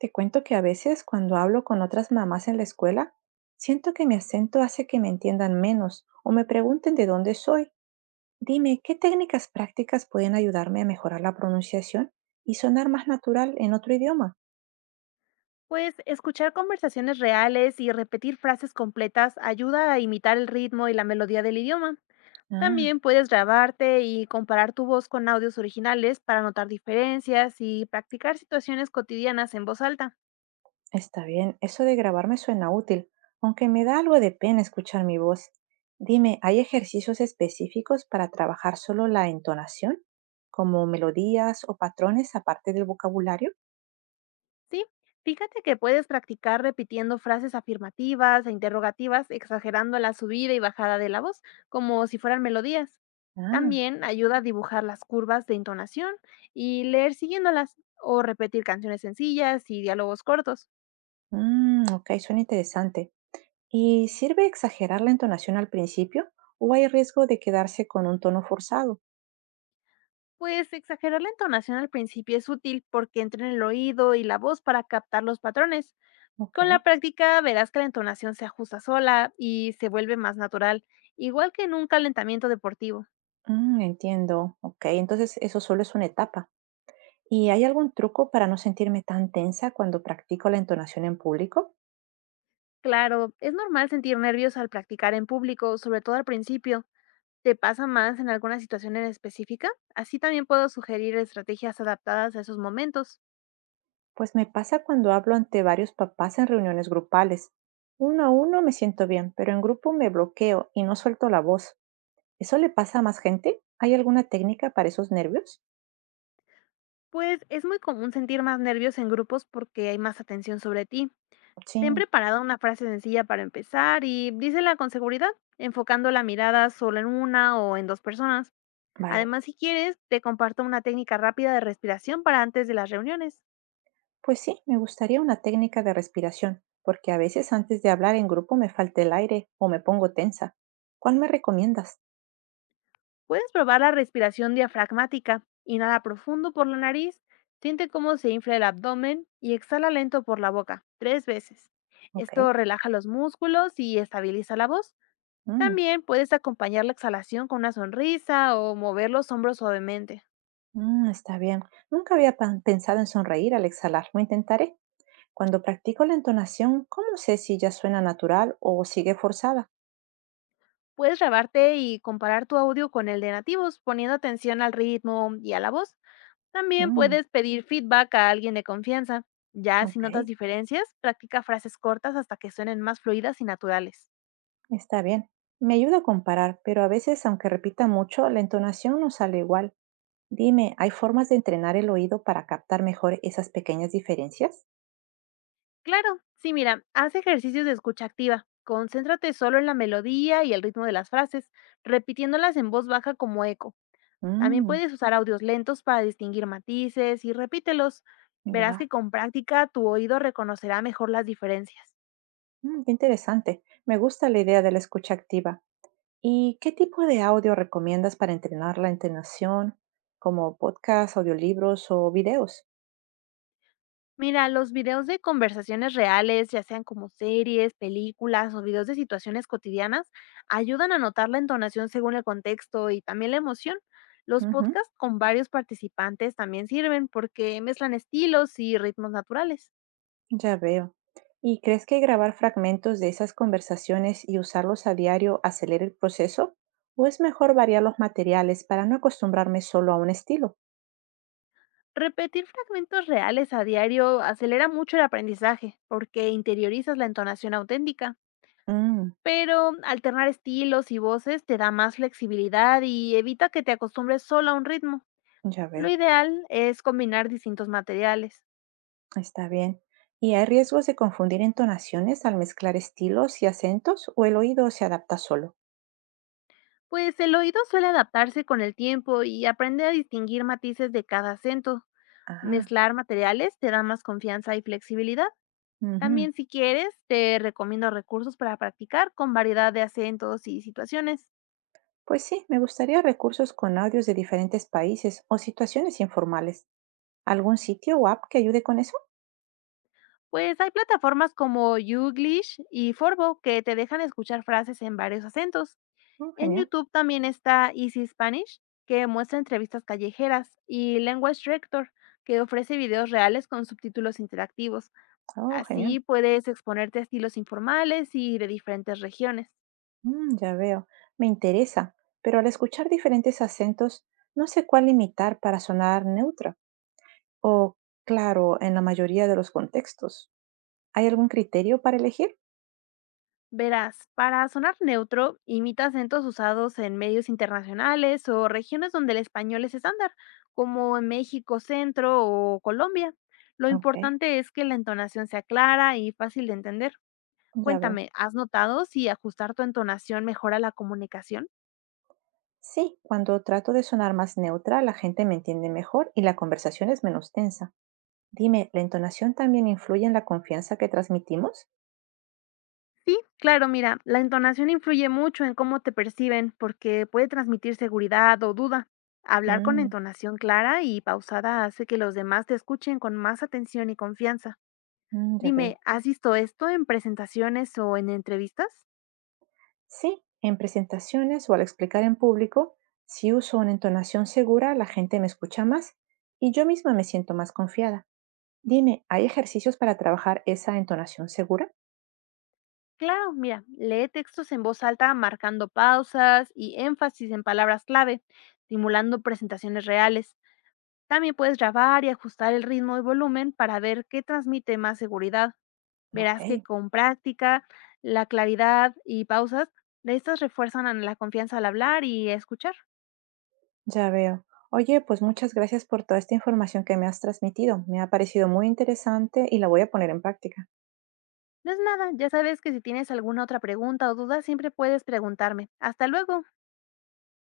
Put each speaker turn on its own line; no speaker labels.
Te cuento que a veces cuando hablo con otras mamás en la escuela, siento que mi acento hace que me entiendan menos o me pregunten de dónde soy. Dime, ¿qué técnicas prácticas pueden ayudarme a mejorar la pronunciación y sonar más natural en otro idioma?
Pues escuchar conversaciones reales y repetir frases completas ayuda a imitar el ritmo y la melodía del idioma.
Ah,
También puedes grabarte y comparar tu voz con audios originales para notar diferencias y practicar situaciones cotidianas en voz alta.
está bien, eso de grabarme suena útil, aunque me da algo de pena escuchar mi voz. Dime, ¿hay ejercicios específicos para trabajar solo la entonación, como melodías o patrones aparte del vocabulario?
Sí, fíjate que puedes practicar repitiendo frases afirmativas e interrogativas, exagerando la subida y bajada de la voz, como si fueran melodías.
Ah,
También ayuda a dibujar las curvas de entonación y leer siguiéndolas o repetir canciones sencillas y diálogos cortos.
mm, ok, suena interesante. ¿Y sirve exagerar la entonación al principio o hay riesgo de quedarse con un tono forzado?
Pues exagerar la entonación al principio es útil porque entra en el oído y la voz para captar los patrones.
Ok,
Con la práctica verás que la entonación se ajusta sola y se vuelve más natural, igual que en un calentamiento deportivo.
entiendo. Ok, entonces eso solo es una etapa. ¿Y hay algún truco para no sentirme tan tensa cuando practico la entonación en público?
Claro, es normal sentir nervios al practicar en público, sobre todo al principio. ¿Te pasa más en alguna situación en específica? Así también puedo sugerir estrategias adaptadas a esos momentos.
Pues me pasa cuando hablo ante varios papás en reuniones grupales. Uno a uno me siento bien, pero en grupo me bloqueo y no suelto la voz. ¿Eso le pasa a más gente? ¿Hay alguna técnica para esos nervios?
Pues es muy común sentir más nervios en grupos porque hay más atención sobre ti. Ten
Sí,
preparada una frase sencilla para empezar y dísela con seguridad, enfocando la mirada solo en una o en dos personas.
vale.
Además, si quieres, te comparto una técnica rápida de respiración para antes de las reuniones.
Pues sí, me gustaría una técnica de respiración, porque a veces antes de hablar en grupo me falta el aire o me pongo tensa. ¿Cuál me recomiendas?
Puedes probar la respiración diafragmática. Inhala profundo por la nariz, siente cómo se infla el abdomen y exhala lento por la boca, tres veces.
Ok.
Esto relaja los músculos y estabiliza la voz.
Mm,
También puedes acompañar la exhalación con una sonrisa o mover los hombros suavemente.
mm, está bien. Nunca había pensado en sonreír al exhalar. Lo intentaré. Cuando practico la entonación, ¿cómo sé si ya suena natural o sigue forzada?
Puedes grabarte y comparar tu audio con el de nativos, poniendo atención al ritmo y a la voz. También
Mm,
puedes pedir feedback a alguien de confianza. Ya si
ok,
notas diferencias, practica frases cortas hasta que suenen más fluidas y naturales.
está bien. Me ayuda a comparar, pero a veces, aunque repita mucho, la entonación no sale igual. Dime, ¿hay formas de entrenar el oído para captar mejor esas pequeñas diferencias?
Claro, sí, mira, haz ejercicios de escucha activa. Concéntrate solo en la melodía y el ritmo de las frases, repitiéndolas en voz baja como eco. También
Mm,
puedes usar audios lentos para distinguir matices y repítelos. Verás
ya.
que con práctica tu oído reconocerá mejor las diferencias.
Mm, qué interesante. Me gusta la idea de la escucha activa. ¿Y qué tipo de audio recomiendas para entrenar la entonación, como podcasts, audiolibros o videos?
Mira, los videos de conversaciones reales, ya sean como series, películas o videos de situaciones cotidianas, ayudan a notar la entonación según el contexto y también la emoción. Los
Ujú,
podcasts con varios participantes también sirven porque mezclan estilos y ritmos naturales.
ya veo. ¿Y crees que grabar fragmentos de esas conversaciones y usarlos a diario acelera el proceso? ¿O es mejor variar los materiales para no acostumbrarme solo a un estilo?
Repetir fragmentos reales a diario acelera mucho el aprendizaje porque interiorizas la entonación auténtica,
Mm,
pero alternar estilos y voces te da más flexibilidad y evita que te acostumbres solo a un ritmo.
ya
Lo
veo.
ideal es combinar distintos materiales,
Está bien. ¿Y hay riesgos de confundir entonaciones al mezclar estilos y acentos o el oído se adapta solo?
pues el oído suele adaptarse con el tiempo y aprende a distinguir matices de cada acento.
Ah,
Mezclar materiales te da más confianza y flexibilidad.
ujú.
También si quieres, te recomiendo recursos para practicar con variedad de acentos y situaciones.
Pues sí, me gustaría recursos con audios de diferentes países o situaciones informales. ¿Algún sitio o app que ayude con eso?
Pues hay plataformas como YouGlish y Forvo que te dejan escuchar frases en varios acentos.
Mm,
En
genial.
YouTube también está Easy Spanish, que muestra entrevistas callejeras, y Language Rector, que ofrece videos reales con subtítulos interactivos.
Oh, genial.
Así puedes exponerte a estilos informales y de diferentes regiones.
Mm, ya veo. Me interesa. Pero al escuchar diferentes acentos, no sé cuál imitar para sonar neutra o, claro, en la mayoría de los contextos. ¿Hay algún criterio para elegir?
Verás, para sonar neutro, imita acentos usados en medios internacionales o regiones donde el español es estándar, como en México Centro o Colombia. Lo
Ok,
importante es que la entonación sea clara y fácil de entender.
ya veo.
Cuéntame, ¿has notado si ajustar tu entonación mejora la comunicación?
Sí, cuando trato de sonar más neutra, la gente me entiende mejor y la conversación es menos tensa. Dime, ¿la entonación también influye en la confianza que transmitimos?
Sí, claro, mira, la entonación influye mucho en cómo te perciben porque puede transmitir seguridad o duda. Hablar con
Mm,
entonación clara y pausada hace que los demás te escuchen con más atención y confianza.
mm, ya
Dime,
veo.
¿has visto esto en presentaciones o en entrevistas?
Sí, en presentaciones o al explicar en público, si uso una entonación segura, la gente me escucha más y yo misma me siento más confiada. Dime, ¿hay ejercicios para trabajar esa entonación segura?
Claro, mira, lee textos en voz alta marcando pausas y énfasis en palabras clave, simulando presentaciones reales. También puedes grabar y ajustar el ritmo y volumen para ver qué transmite más seguridad.
Ok,
Verás que con práctica, la claridad y pausas, de estas refuerzan a la confianza al hablar y escuchar.
ya veo. Oye, pues muchas gracias por toda esta información que me has transmitido. Me ha parecido muy interesante y la voy a poner en práctica.
No es nada, ya sabes que si tienes alguna otra pregunta o duda, siempre puedes preguntarme. Hasta luego.